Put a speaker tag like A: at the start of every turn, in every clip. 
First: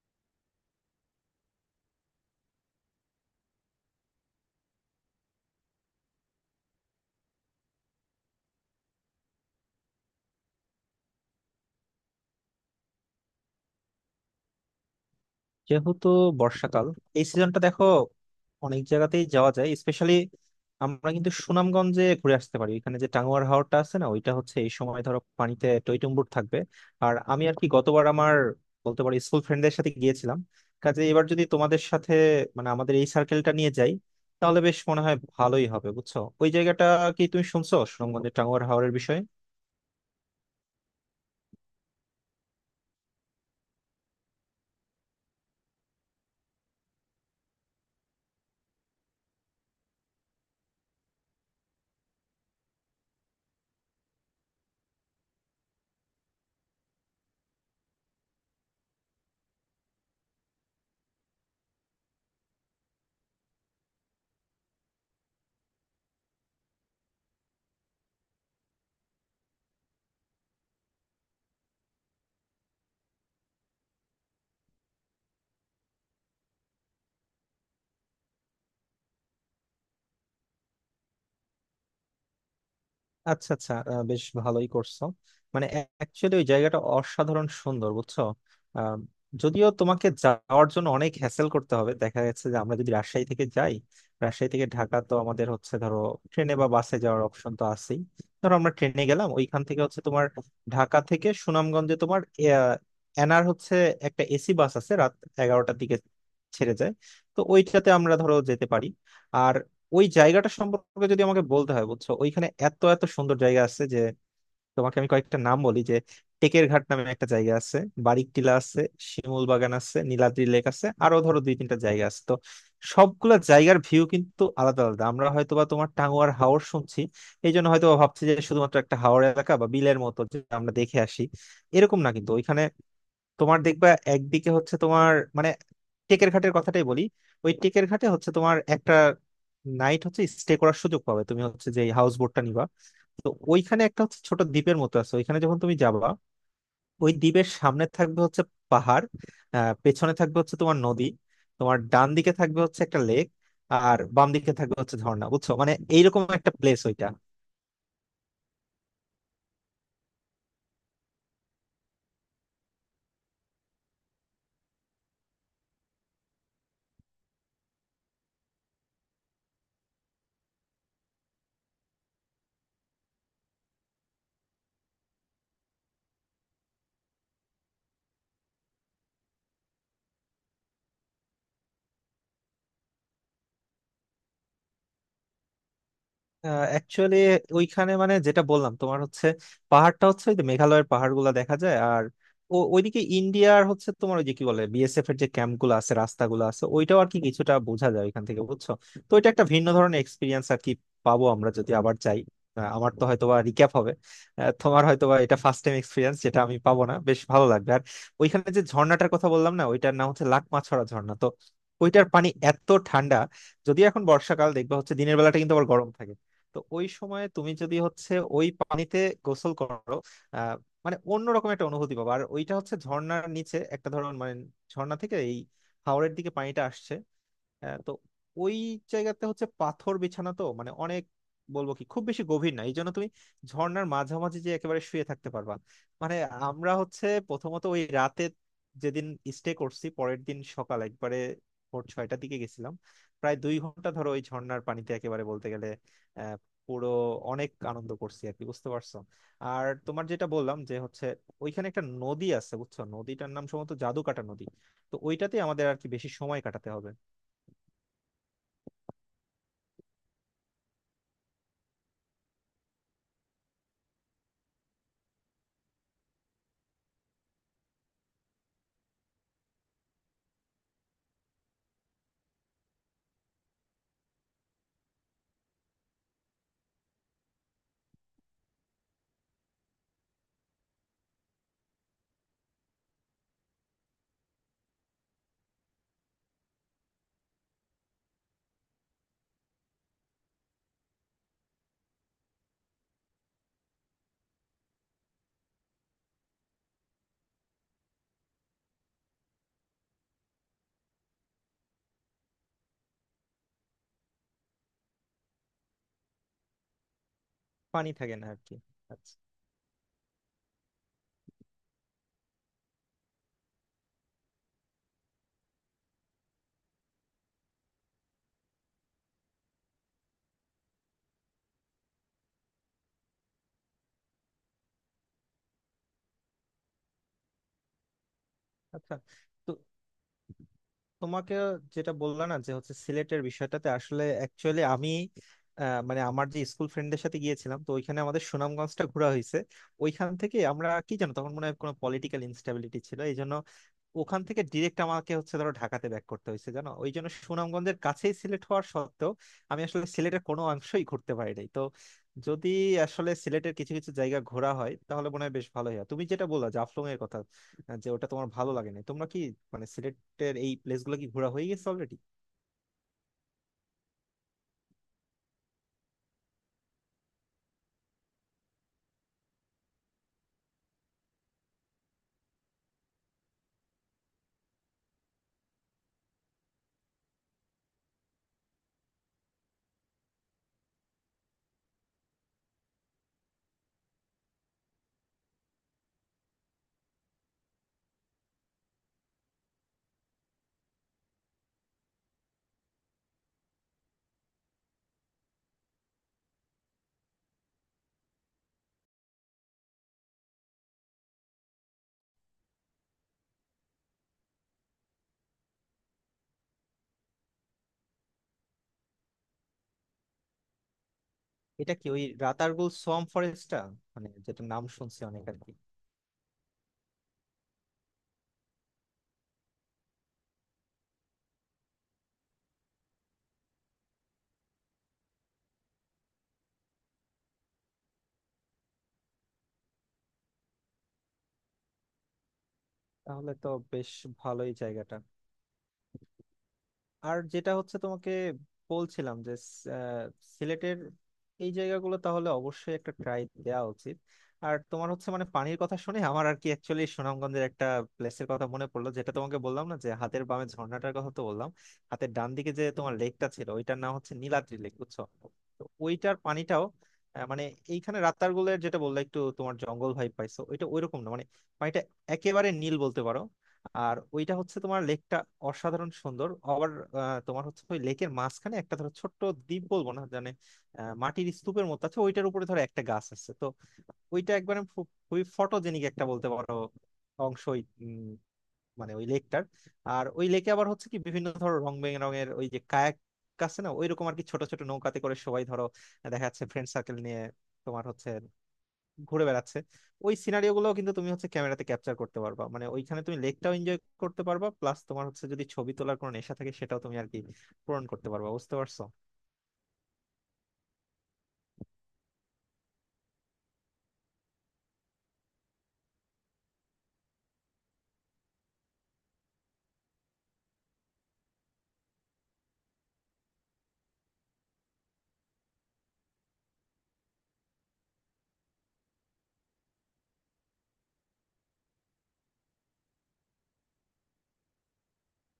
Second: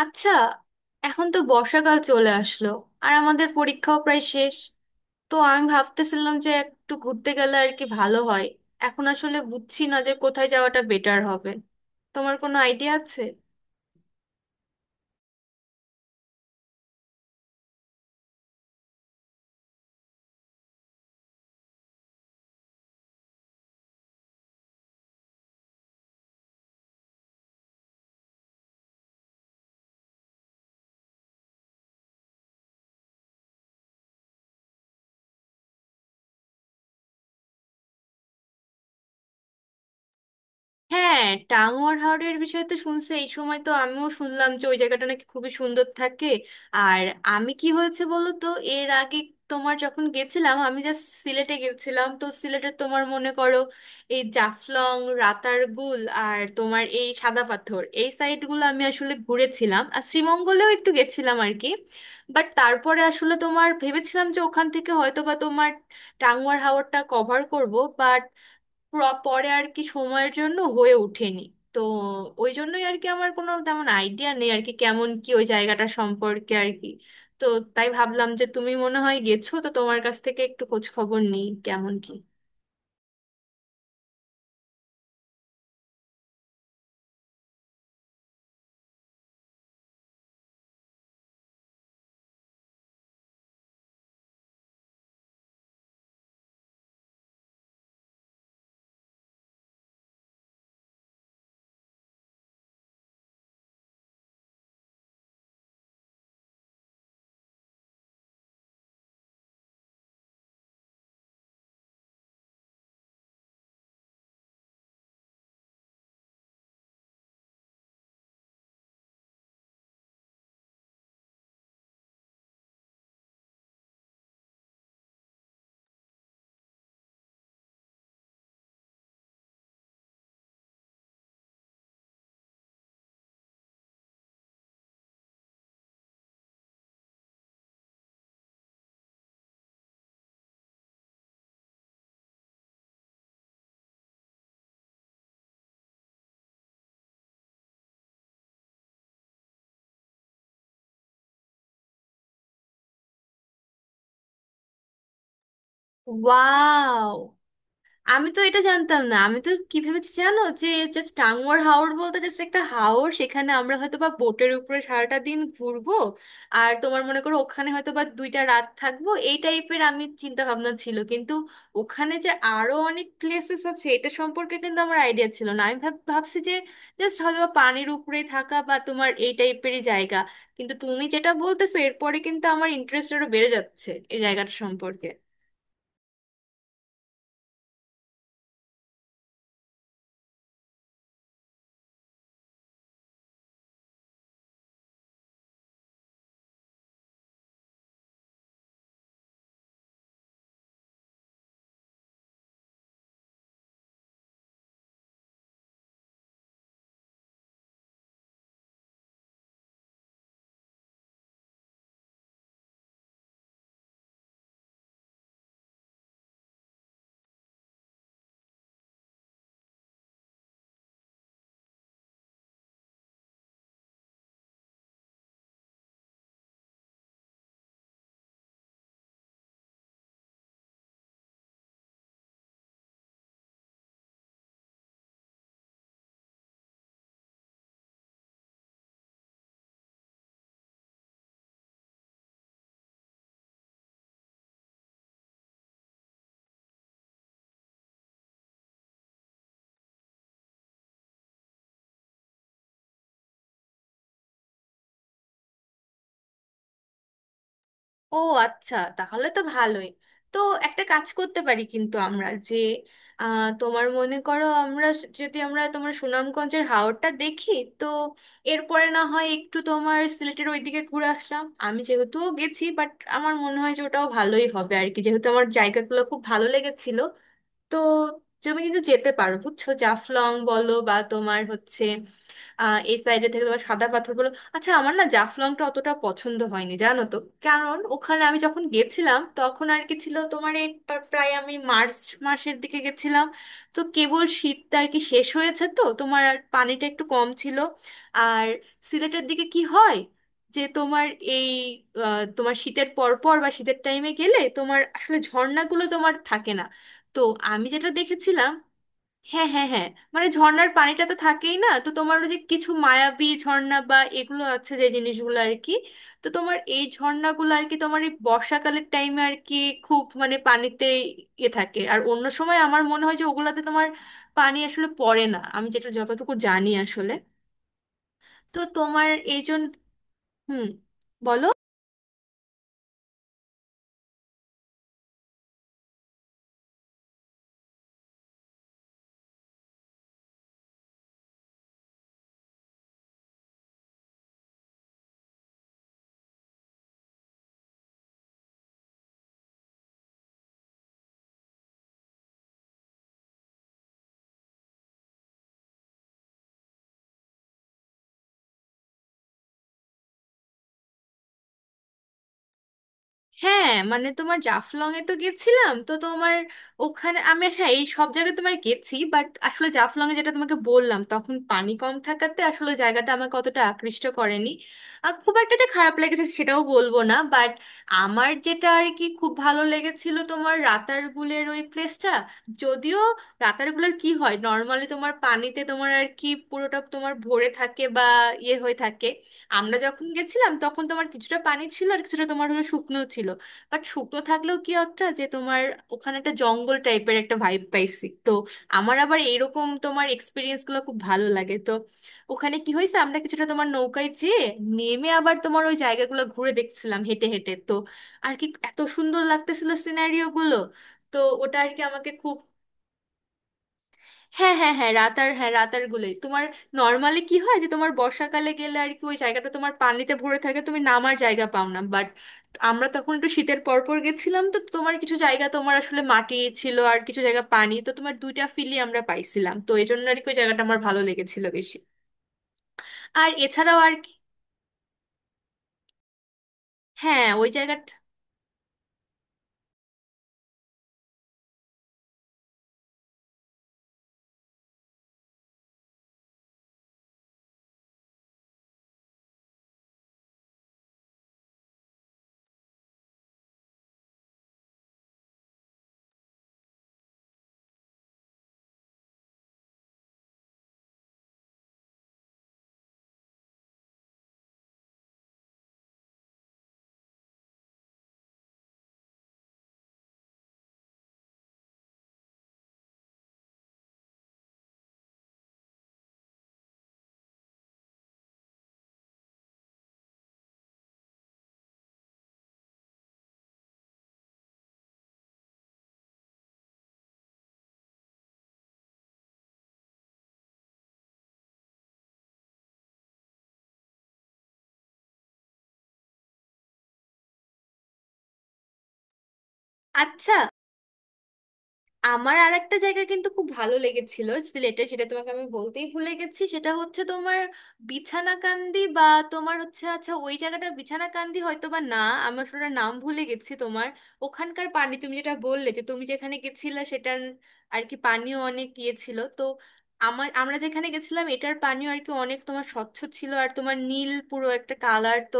A: আচ্ছা। এখন তো বর্ষাকাল চলে আসলো আর আমাদের পরীক্ষাও প্রায় শেষ। তো আমি ভাবতেছিলাম যে একটু ঘুরতে গেলে আর কি ভালো হয়। এখন আসলে বুঝছি না যে কোথায় যাওয়াটা বেটার হবে। তোমার কোনো আইডিয়া আছে?
B: যেহেতু বর্ষাকাল, এই সিজনটা দেখো অনেক জায়গাতেই যাওয়া যায়। স্পেশালি আমরা কিন্তু সুনামগঞ্জে ঘুরে আসতে পারি। এখানে যে টাঙ্গুয়ার হাওরটা আছে না, ওইটা হচ্ছে এই সময় ধরো পানিতে টইটুম্বুর থাকবে। আর আমি আর কি গতবার আমার, বলতে পারি, স্কুল ফ্রেন্ডদের সাথে গিয়েছিলাম। কাজে এবার যদি তোমাদের সাথে, মানে আমাদের এই সার্কেলটা নিয়ে যাই, তাহলে বেশ মনে হয় ভালোই হবে বুঝছো। ওই জায়গাটা কি তুমি শুনছো সুনামগঞ্জের টাঙ্গুয়ার হাওরের বিষয়ে?
A: হ্যাঁ, টাঙ্গুয়ার হাওরের বিষয়ে তো শুনছি, এই সময় তো আমিও শুনলাম যে ওই জায়গাটা নাকি খুবই সুন্দর থাকে। আর আমি কি হয়েছে বলো তো, এর আগে তোমার যখন গেছিলাম, আমি জাস্ট সিলেটে গেছিলাম। তো সিলেটে তোমার মনে করো এই জাফলং, রাতারগুল আর তোমার এই সাদা পাথর, এই সাইডগুলো আমি আসলে ঘুরেছিলাম আর শ্রীমঙ্গলেও একটু গেছিলাম আর কি। বাট তারপরে আসলে তোমার ভেবেছিলাম যে ওখান থেকে হয়তো বা তোমার টাঙ্গুয়ার হাওরটা কভার করব। বাট পরে আর কি সময়ের জন্য হয়ে ওঠেনি। তো ওই জন্যই আর কি আমার কোনো তেমন আইডিয়া নেই আর কি, কেমন কি ওই জায়গাটা সম্পর্কে আর কি। তো তাই ভাবলাম যে তুমি মনে হয় গেছো, তো তোমার কাছ থেকে একটু খোঁজ খবর নিই কেমন কি।
B: আচ্ছা, আচ্ছা, বেশ ভালোই করছো। মানে অ্যাকচুয়ালি ওই জায়গাটা অসাধারণ সুন্দর বুঝছো। আহ, যদিও তোমাকে যাওয়ার জন্য অনেক হ্যাসেল করতে হবে। দেখা যাচ্ছে যে আমরা যদি রাজশাহী থেকে যাই, রাজশাহী থেকে ঢাকা তো আমাদের হচ্ছে ধরো ট্রেনে বা বাসে যাওয়ার অপশন তো আছেই। ধরো আমরা ট্রেনে গেলাম, ওইখান থেকে হচ্ছে তোমার ঢাকা থেকে সুনামগঞ্জে তোমার এনার হচ্ছে একটা এসি বাস আছে রাত 11টার দিকে ছেড়ে যায়। তো ওইটাতে আমরা ধরো যেতে পারি। আর ওই জায়গাটা সম্পর্কে যদি আমাকে বলতে হয় বুঝছো, ওইখানে এত এত সুন্দর জায়গা আছে যে তোমাকে আমি কয়েকটা নাম বলি। যে টেকের ঘাট নামে একটা জায়গা আছে, বারিক টিলা আছে, শিমুল বাগান আছে, নীলাদ্রি লেক আছে, আরো ধরো দুই তিনটা জায়গা আছে। তো সবগুলা জায়গার ভিউ কিন্তু আলাদা আলাদা। আমরা হয়তোবা তোমার টাঙ্গুয়ার হাওর শুনছি এই জন্য হয়তো ভাবছি যে শুধুমাত্র একটা হাওর এলাকা বা বিলের মতো যে আমরা দেখে আসি, এরকম না কিন্তু। ওইখানে তোমার দেখবা একদিকে হচ্ছে তোমার, মানে টেকের ঘাটের কথাটাই বলি, ওই টেকের ঘাটে হচ্ছে তোমার একটা নাইট হচ্ছে স্টে করার সুযোগ পাবে। তুমি হচ্ছে যে হাউস বোটটা নিবা, তো ওইখানে একটা হচ্ছে ছোট দ্বীপের মতো আছে। ওইখানে যখন তুমি যাবা, ওই দ্বীপের সামনে থাকবে হচ্ছে পাহাড়, পেছনে থাকবে হচ্ছে তোমার নদী, তোমার ডান দিকে থাকবে হচ্ছে একটা লেক, আর বাম দিকে থাকবে হচ্ছে ঝর্ণা। বুঝছো মানে এইরকম একটা প্লেস ওইটা।
A: ওয়াও, আমি তো এটা জানতাম না। আমি তো কি ভেবেছি জানো, যে জাস্ট টাঙ্গুয়ার হাওর বলতে জাস্ট একটা হাওর, সেখানে আমরা হয়তো বা বোটের উপরে সারাটা দিন ঘুরবো আর তোমার মনে করো ওখানে হয়তো বা দুইটা রাত থাকবো, এই টাইপের আমি চিন্তা ভাবনা ছিল। কিন্তু ওখানে যে আরো অনেক প্লেসেস আছে এটা সম্পর্কে কিন্তু আমার আইডিয়া ছিল না। আমি ভাবছি যে জাস্ট হয়তো বা পানির উপরে থাকা বা তোমার এই টাইপেরই জায়গা। কিন্তু তুমি যেটা বলতেছো এরপরে কিন্তু আমার ইন্টারেস্ট আরো বেড়ে যাচ্ছে এই জায়গাটা সম্পর্কে।
B: অ্যাকচুয়ালি ওইখানে মানে যেটা বললাম তোমার হচ্ছে পাহাড়টা হচ্ছে ওই যে মেঘালয়ের পাহাড়গুলো দেখা যায়। আর ওইদিকে ইন্ডিয়ার হচ্ছে তোমার ওই যে কি বলে বিএসএফ এর যে ক্যাম্প গুলো আছে, রাস্তাগুলো আছে, ওইটাও আর কি কিছুটা বোঝা যায় ওইখান থেকে বুঝছো। তো এটা একটা ভিন্ন ধরনের এক্সপিরিয়েন্স আর কি পাবো আমরা যদি আবার যাই। আমার তো হয়তোবা রিক্যাপ হবে, তোমার হয়তোবা এটা ফার্স্ট টাইম এক্সপিরিয়েন্স যেটা আমি পাবো না, বেশ ভালো লাগবে। আর ওইখানে যে ঝর্ণাটার কথা বললাম না ওইটার নাম হচ্ছে লাকমাছড়া ঝর্ণা। তো ওইটার পানি এত ঠান্ডা, যদি এখন বর্ষাকাল দেখবা হচ্ছে দিনের বেলাটা কিন্তু আবার গরম থাকে। তো ওই সময় তুমি যদি হচ্ছে ওই পানিতে গোসল করো, আহ মানে অন্যরকম একটা অনুভূতি পাবো। আর ওইটা হচ্ছে ঝর্ণার নিচে একটা ধরন মানে ঝর্ণা থেকে এই হাওরের দিকে পানিটা আসছে। হ্যাঁ, তো ওই জায়গাতে হচ্ছে পাথর বিছানা, তো মানে অনেক, বলবো কি খুব বেশি গভীর না। এই জন্য তুমি ঝর্ণার মাঝামাঝি যে একেবারে শুয়ে থাকতে পারবা। মানে আমরা হচ্ছে প্রথমত ওই রাতে যেদিন স্টে করছি পরের দিন সকাল একবারে ভোর 6টার দিকে গেছিলাম। প্রায় 2 ঘন্টা ধরো ওই ঝর্ণার পানিতে একেবারে বলতে গেলে আহ পুরো অনেক আনন্দ করছি আর কি বুঝতে পারছো। আর তোমার যেটা বললাম যে হচ্ছে ওইখানে একটা নদী আছে বুঝছো, নদীটার নাম সম্ভবত জাদুকাটা নদী। তো ওইটাতে আমাদের আর কি বেশি সময় কাটাতে হবে।
A: ও আচ্ছা, তাহলে তো ভালোই। তো একটা কাজ করতে পারি কিন্তু, আমরা যে তোমার মনে করো আমরা, যদি আমরা তোমার সুনামগঞ্জের হাওরটা দেখি, তো এরপরে না হয় একটু তোমার সিলেটের ওইদিকে ঘুরে আসলাম। আমি যেহেতু গেছি, বাট আমার মনে হয় যে ওটাও ভালোই হবে আর কি, যেহেতু আমার জায়গাগুলো খুব ভালো লেগেছিল। তো তুমি কিন্তু যেতে পারো বুঝছো, জাফলং বলো বা তোমার হচ্ছে এই সাইডে থেকে তোমার সাদা পাথর বলো। আচ্ছা, আমার না জাফলংটা অতটা পছন্দ হয়নি জানো তো। কারণ ওখানে আমি যখন গেছিলাম তখন আর কি ছিল তোমার এই প্রায় আমি মার্চ মাসের দিকে গেছিলাম। তো কেবল শীতটা আর কি শেষ হয়েছে তো তোমার, আর পানিটা একটু কম ছিল। আর সিলেটের দিকে কি হয় যে তোমার এই তোমার শীতের পর পর বা শীতের টাইমে গেলে তোমার আসলে ঝর্ণাগুলো তোমার থাকে না। তো আমি যেটা
B: পানি থাকে না আর
A: দেখেছিলাম।
B: কি। আচ্ছা।
A: হ্যাঁ, হ্যাঁ, হ্যাঁ, মানে ঝর্ণার পানিটা তো থাকেই না, তো তোমার ওই যে কিছু মায়াবী ঝর্ণা বা এগুলো আছে যে জিনিসগুলো আর কি। তো তোমার এই ঝর্ণাগুলো আর কি তোমার এই বর্ষাকালের টাইমে আর কি খুব মানে পানিতে ইয়ে থাকে, আর অন্য সময় আমার মনে হয় যে ওগুলাতে তোমার পানি আসলে পড়ে না, আমি যেটা যতটুকু জানি আসলে। তো
B: আচ্ছা,
A: তোমার এই
B: তো
A: জন্য। হুম।
B: তোমাকে
A: বলো।
B: যেটা বললাম না যে হচ্ছে সিলেটের বিষয়টাতে আসলে অ্যাকচুয়ালি আমি, মানে আমার যে স্কুল ফ্রেন্ডদের সাথে গিয়েছিলাম, তো ওইখানে আমাদের সুনামগঞ্জটা ঘোরা হয়েছে। ওইখান থেকে আমরা কি জানো তখন মনে হয় কোনো পলিটিক্যাল ইনস্টেবিলিটি ছিল এই জন্য ওখান থেকে ডিরেক্ট আমাকে হচ্ছে ধরো ঢাকাতে ব্যাক করতে হয়েছে জানো। ওই জন্য সুনামগঞ্জের কাছেই সিলেট হওয়ার সত্ত্বেও আমি আসলে সিলেটের কোনো অংশই ঘুরতে পারি নাই। তো যদি আসলে সিলেটের কিছু কিছু জায়গা ঘোরা হয় তাহলে মনে হয় বেশ ভালোই হয়। তুমি যেটা বললা জাফলং এর কথা, যে ওটা তোমার ভালো লাগে না, তোমরা কি মানে এর এই প্লেসগুলো কি ঘোরা হয়ে গেছে অলরেডি?
A: হ্যাঁ, মানে তোমার জাফলং এ তো গেছিলাম, তো তোমার ওখানে আমি, হ্যাঁ, এই সব জায়গায় তোমার গেছি বাট আসলে জাফলং এ যেটা তোমাকে বললাম, তখন পানি কম থাকাতে আসলে জায়গাটা আমাকে অতটা আকৃষ্ট করেনি। আর খুব একটা যে খারাপ লেগেছে সেটাও বলবো না, বাট আমার যেটা আর কি খুব ভালো লেগেছিল তোমার রাতারগুলের ওই প্লেসটা। যদিও রাতারগুলের কি হয়, নর্মালি তোমার পানিতে তোমার আর কি পুরোটা তোমার ভরে থাকে বা ইয়ে হয়ে থাকে। আমরা যখন গেছিলাম তখন তোমার কিছুটা পানি ছিল আর কিছুটা তোমার হলো শুকনো ছিল। বাট শুকনো থাকলেও কি একটা যে তোমার ওখানে একটা জঙ্গল টাইপের একটা ভাইব পাইছি। তো আমার আবার এরকম তোমার এক্সপিরিয়েন্স গুলো খুব ভালো লাগে। তো ওখানে কি হয়েছে, আমরা কিছুটা তোমার নৌকায় যেয়ে নেমে আবার তোমার ওই জায়গাগুলো ঘুরে দেখছিলাম হেঁটে হেঁটে। তো আর কি এত সুন্দর লাগতেছিল সিনারিও গুলো। তো ওটা আর
B: এটা
A: কি
B: কি ওই
A: আমাকে খুব।
B: রাতারগুল সোয়াম ফরেস্টটা, মানে যেটা
A: হ্যাঁ,
B: নাম
A: হ্যাঁ, হ্যাঁ,
B: শুনছি অনেক আর কি?
A: রাতার গুলোই তোমার। নর্মালি কি হয় যে তোমার বর্ষাকালে গেলে আর কি ওই জায়গাটা তোমার পানিতে ভরে থাকে, তুমি নামার জায়গা পাও না। বাট আমরা তখন একটু শীতের পর পর গেছিলাম, তো তোমার কিছু জায়গা তোমার আসলে মাটি ছিল আর কিছু জায়গা পানি, তো তোমার দুইটা ফিলই আমরা পাইছিলাম, তো এই জন্য আর কি ওই জায়গাটা আমার ভালো লেগেছিল বেশি। আর
B: তাহলে তো
A: এছাড়াও
B: বেশ
A: আর কি।
B: ভালোই জায়গাটা। আর
A: হ্যাঁ, ওই
B: যেটা হচ্ছে
A: জায়গাটা।
B: তোমাকে বলছিলাম যে আহ, সিলেটের এই জায়গাগুলো তাহলে অবশ্যই একটা ট্রাই দেওয়া উচিত। আর তোমার হচ্ছে মানে পানির কথা শুনে আমার আর কি অ্যাকচুয়ালি সুনামগঞ্জের একটা প্লেসের কথা মনে পড়লো। যেটা তোমাকে বললাম না যে হাতের বামে ঝর্ণাটার কথা তো বললাম, হাতের ডান দিকে যে তোমার লেকটা ছিল ওইটার নাম হচ্ছে নীলাদ্রি লেক বুঝছো। তো ওইটার পানিটাও মানে এইখানে রাতারগুলের যেটা বললে একটু তোমার জঙ্গল ভাই পাইছো, ওইটা ওইরকম না মানে পানিটা একেবারে নীল বলতে পারো। আর ওইটা হচ্ছে তোমার লেকটা অসাধারণ সুন্দর আবার তোমার হচ্ছে ওই লেকের মাঝখানে একটা ধরো ছোট্ট দ্বীপ বলবো না জানে, মাটির স্তূপের মতো আছে। ওইটার উপরে ধরো একটা গাছ আছে। তো ওইটা একবার খুবই ফটোজেনিক একটা বলতে পারো অংশ ওই, মানে ওই লেকটার। আর ওই লেকে আবার হচ্ছে কি বিভিন্ন ধরো রং বেরঙের ওই যে কায়াক আছে না, ওইরকম আর কি ছোট ছোট নৌকাতে করে সবাই ধরো দেখা যাচ্ছে ফ্রেন্ড সার্কেল নিয়ে তোমার হচ্ছে ঘুরে বেড়াচ্ছে। ওই সিনারিও গুলো কিন্তু তুমি হচ্ছে ক্যামেরাতে ক্যাপচার করতে পারবা। মানে ওইখানে তুমি লেকটাও এনজয় করতে পারবা, প্লাস তোমার হচ্ছে যদি ছবি তোলার কোনো নেশা থাকে সেটাও তুমি আর কি পূরণ করতে পারবা বুঝতে পারছো।
A: আচ্ছা, আমার আর একটা জায়গা কিন্তু খুব ভালো লেগেছিল সিলেটে, সেটা তোমাকে আমি বলতেই ভুলে গেছি। সেটা হচ্ছে তোমার বিছানাকান্দি বা তোমার হচ্ছে, আচ্ছা ওই জায়গাটা বিছানাকান্দি হয়তো বা না, আমি আসলে ওটার নাম ভুলে গেছি তোমার। ওখানকার পানি তুমি যেটা বললে যে তুমি যেখানে গেছিলে সেটার আর কি পানিও অনেক ইয়ে ছিল, তো আমার, আমরা যেখানে গেছিলাম এটার পানিও আর কি অনেক তোমার স্বচ্ছ ছিল আর তোমার নীল পুরো একটা কালার, তো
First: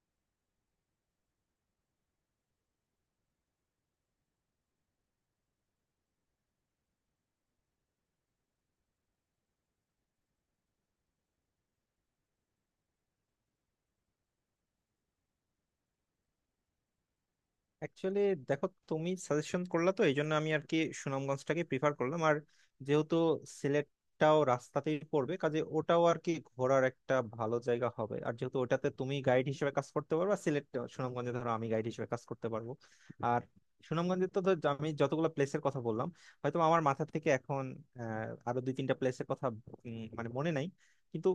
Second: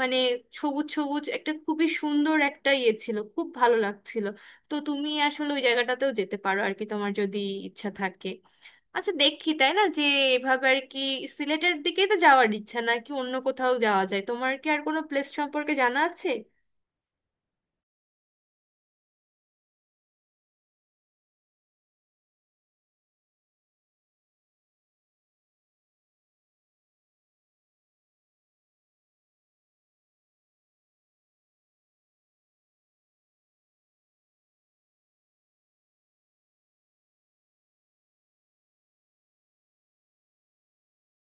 A: মানে সবুজ সবুজ একটা খুবই সুন্দর একটা ইয়ে ছিল, খুব ভালো লাগছিল। তো তুমি আসলে ওই জায়গাটাতেও যেতে পারো আর কি তোমার যদি ইচ্ছা থাকে। আচ্ছা দেখি তাই না, যে এভাবে আর কি সিলেটের দিকেই তো যাওয়ার ইচ্ছা, নাকি অন্য কোথাও যাওয়া যায়, তোমার কি আর কোনো প্লেস সম্পর্কে জানা আছে?
B: অ্যাকচুয়ালি দেখো তুমি সাজেশন করলা তো এই জন্য আমি আর কি সুনামগঞ্জটাকে প্রিফার করলাম। আর যেহেতু সিলেটটাও রাস্তাতেই পড়বে কাজে ওটাও আর কি ঘোরার একটা ভালো জায়গা হবে। আর যেহেতু ওটাতে তুমি গাইড হিসেবে কাজ করতে পারবে আর সিলেট সুনামগঞ্জে ধরো আমি গাইড হিসেবে কাজ করতে পারবো। আর সুনামগঞ্জে তো ধর আমি যতগুলো প্লেসের কথা বললাম হয়তো আমার মাথা থেকে এখন আরো দুই তিনটা প্লেসের কথা মানে মনে নাই। কিন্তু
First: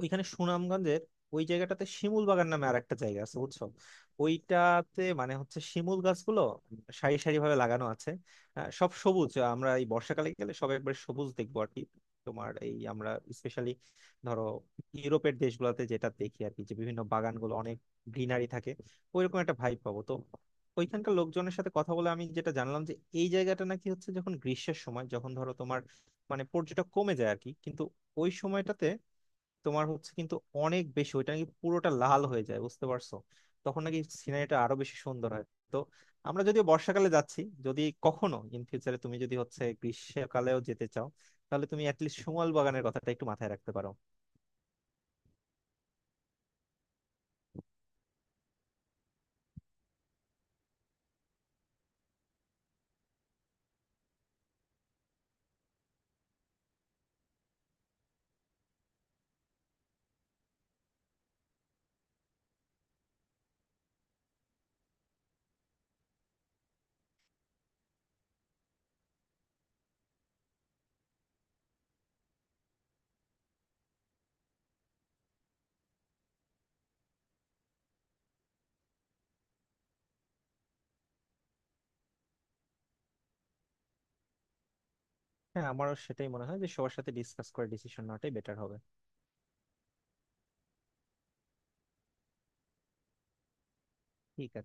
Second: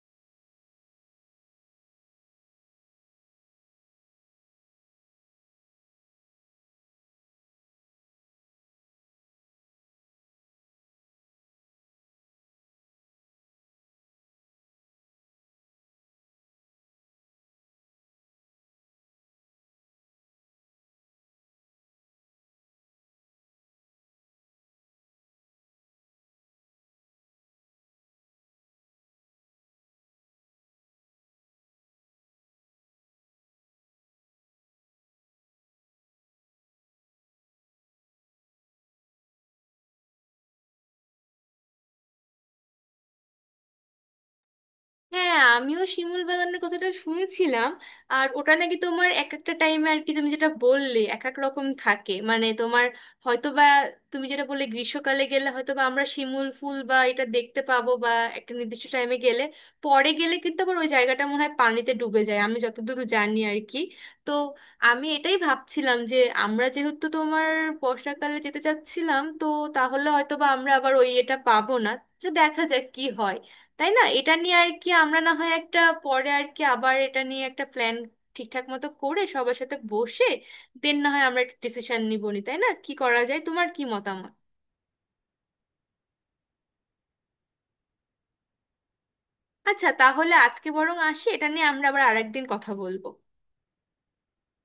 B: ওইখানে সুনামগঞ্জের ওই জায়গাটাতে শিমুল বাগান নামে আর একটা জায়গা আছে বুঝছো। ওইটাতে মানে হচ্ছে শিমুল গাছগুলো সারি সারি ভাবে লাগানো আছে। সব সবুজ, আমরা এই বর্ষাকালে গেলে সব একবারে সবুজ দেখবো আর কি। তোমার এই আমরা স্পেশালি ধরো ইউরোপের দেশগুলোতে যেটা দেখি আর কি যে বিভিন্ন বাগানগুলো অনেক গ্রিনারি থাকে, ওইরকম একটা ভাইব পাবো। তো ওইখানকার লোকজনের সাথে কথা বলে আমি যেটা জানলাম যে এই জায়গাটা নাকি হচ্ছে যখন গ্রীষ্মের সময় যখন ধরো তোমার মানে পর্যটক কমে যায় আর কি, কিন্তু ওই সময়টাতে তোমার হচ্ছে কিন্তু অনেক বেশি ওইটা নাকি পুরোটা লাল হয়ে যায় বুঝতে পারছো। তখন নাকি সিনারিটা আরো বেশি সুন্দর হয়। তো আমরা যদি বর্ষাকালে যাচ্ছি, যদি কখনো ইন ফিউচারে তুমি যদি হচ্ছে গ্রীষ্মকালেও যেতে চাও তাহলে তুমি অ্যাটলিস্ট সমল বাগানের কথাটা একটু মাথায় রাখতে পারো।
A: হ্যাঁ, আমিও শিমুল বাগানের কথাটা শুনেছিলাম। আর ওটা নাকি তোমার এক একটা টাইমে আর কি তুমি যেটা বললে এক এক রকম থাকে, মানে তোমার হয়তোবা তুমি যেটা বললে গ্রীষ্মকালে গেলে হয়তোবা আমরা শিমুল ফুল বা এটা দেখতে পাবো বা একটা নির্দিষ্ট টাইমে গেলে। পরে গেলে কিন্তু আবার ওই জায়গাটা মনে হয় পানিতে ডুবে যায়, আমি যতদূর জানি আর কি। তো আমি এটাই ভাবছিলাম যে আমরা যেহেতু তোমার বর্ষাকালে যেতে চাচ্ছিলাম, তো তাহলে হয়তোবা আমরা আবার ওই এটা পাবো না। তো দেখা যাক কি হয়, তাই না? এটা নিয়ে আর কি আমরা না হয় একটা পরে আর কি আবার এটা নিয়ে একটা প্ল্যান ঠিকঠাক মতো করে সবার সাথে বসে, দেন না হয় আমরা একটা ডিসিশন নিব নি, তাই না? কি করা যায়, তোমার কি মতামত?
B: হ্যাঁ, আমারও সেটাই মনে হয় যে সবার সাথে ডিসকাস করে ডিসিশন নেওয়াটাই বেটার হবে।
A: আচ্ছা, তাহলে আজকে বরং আসি, এটা নিয়ে আমরা আবার আরেকদিন কথা বলবো।
B: ঠিক আছে।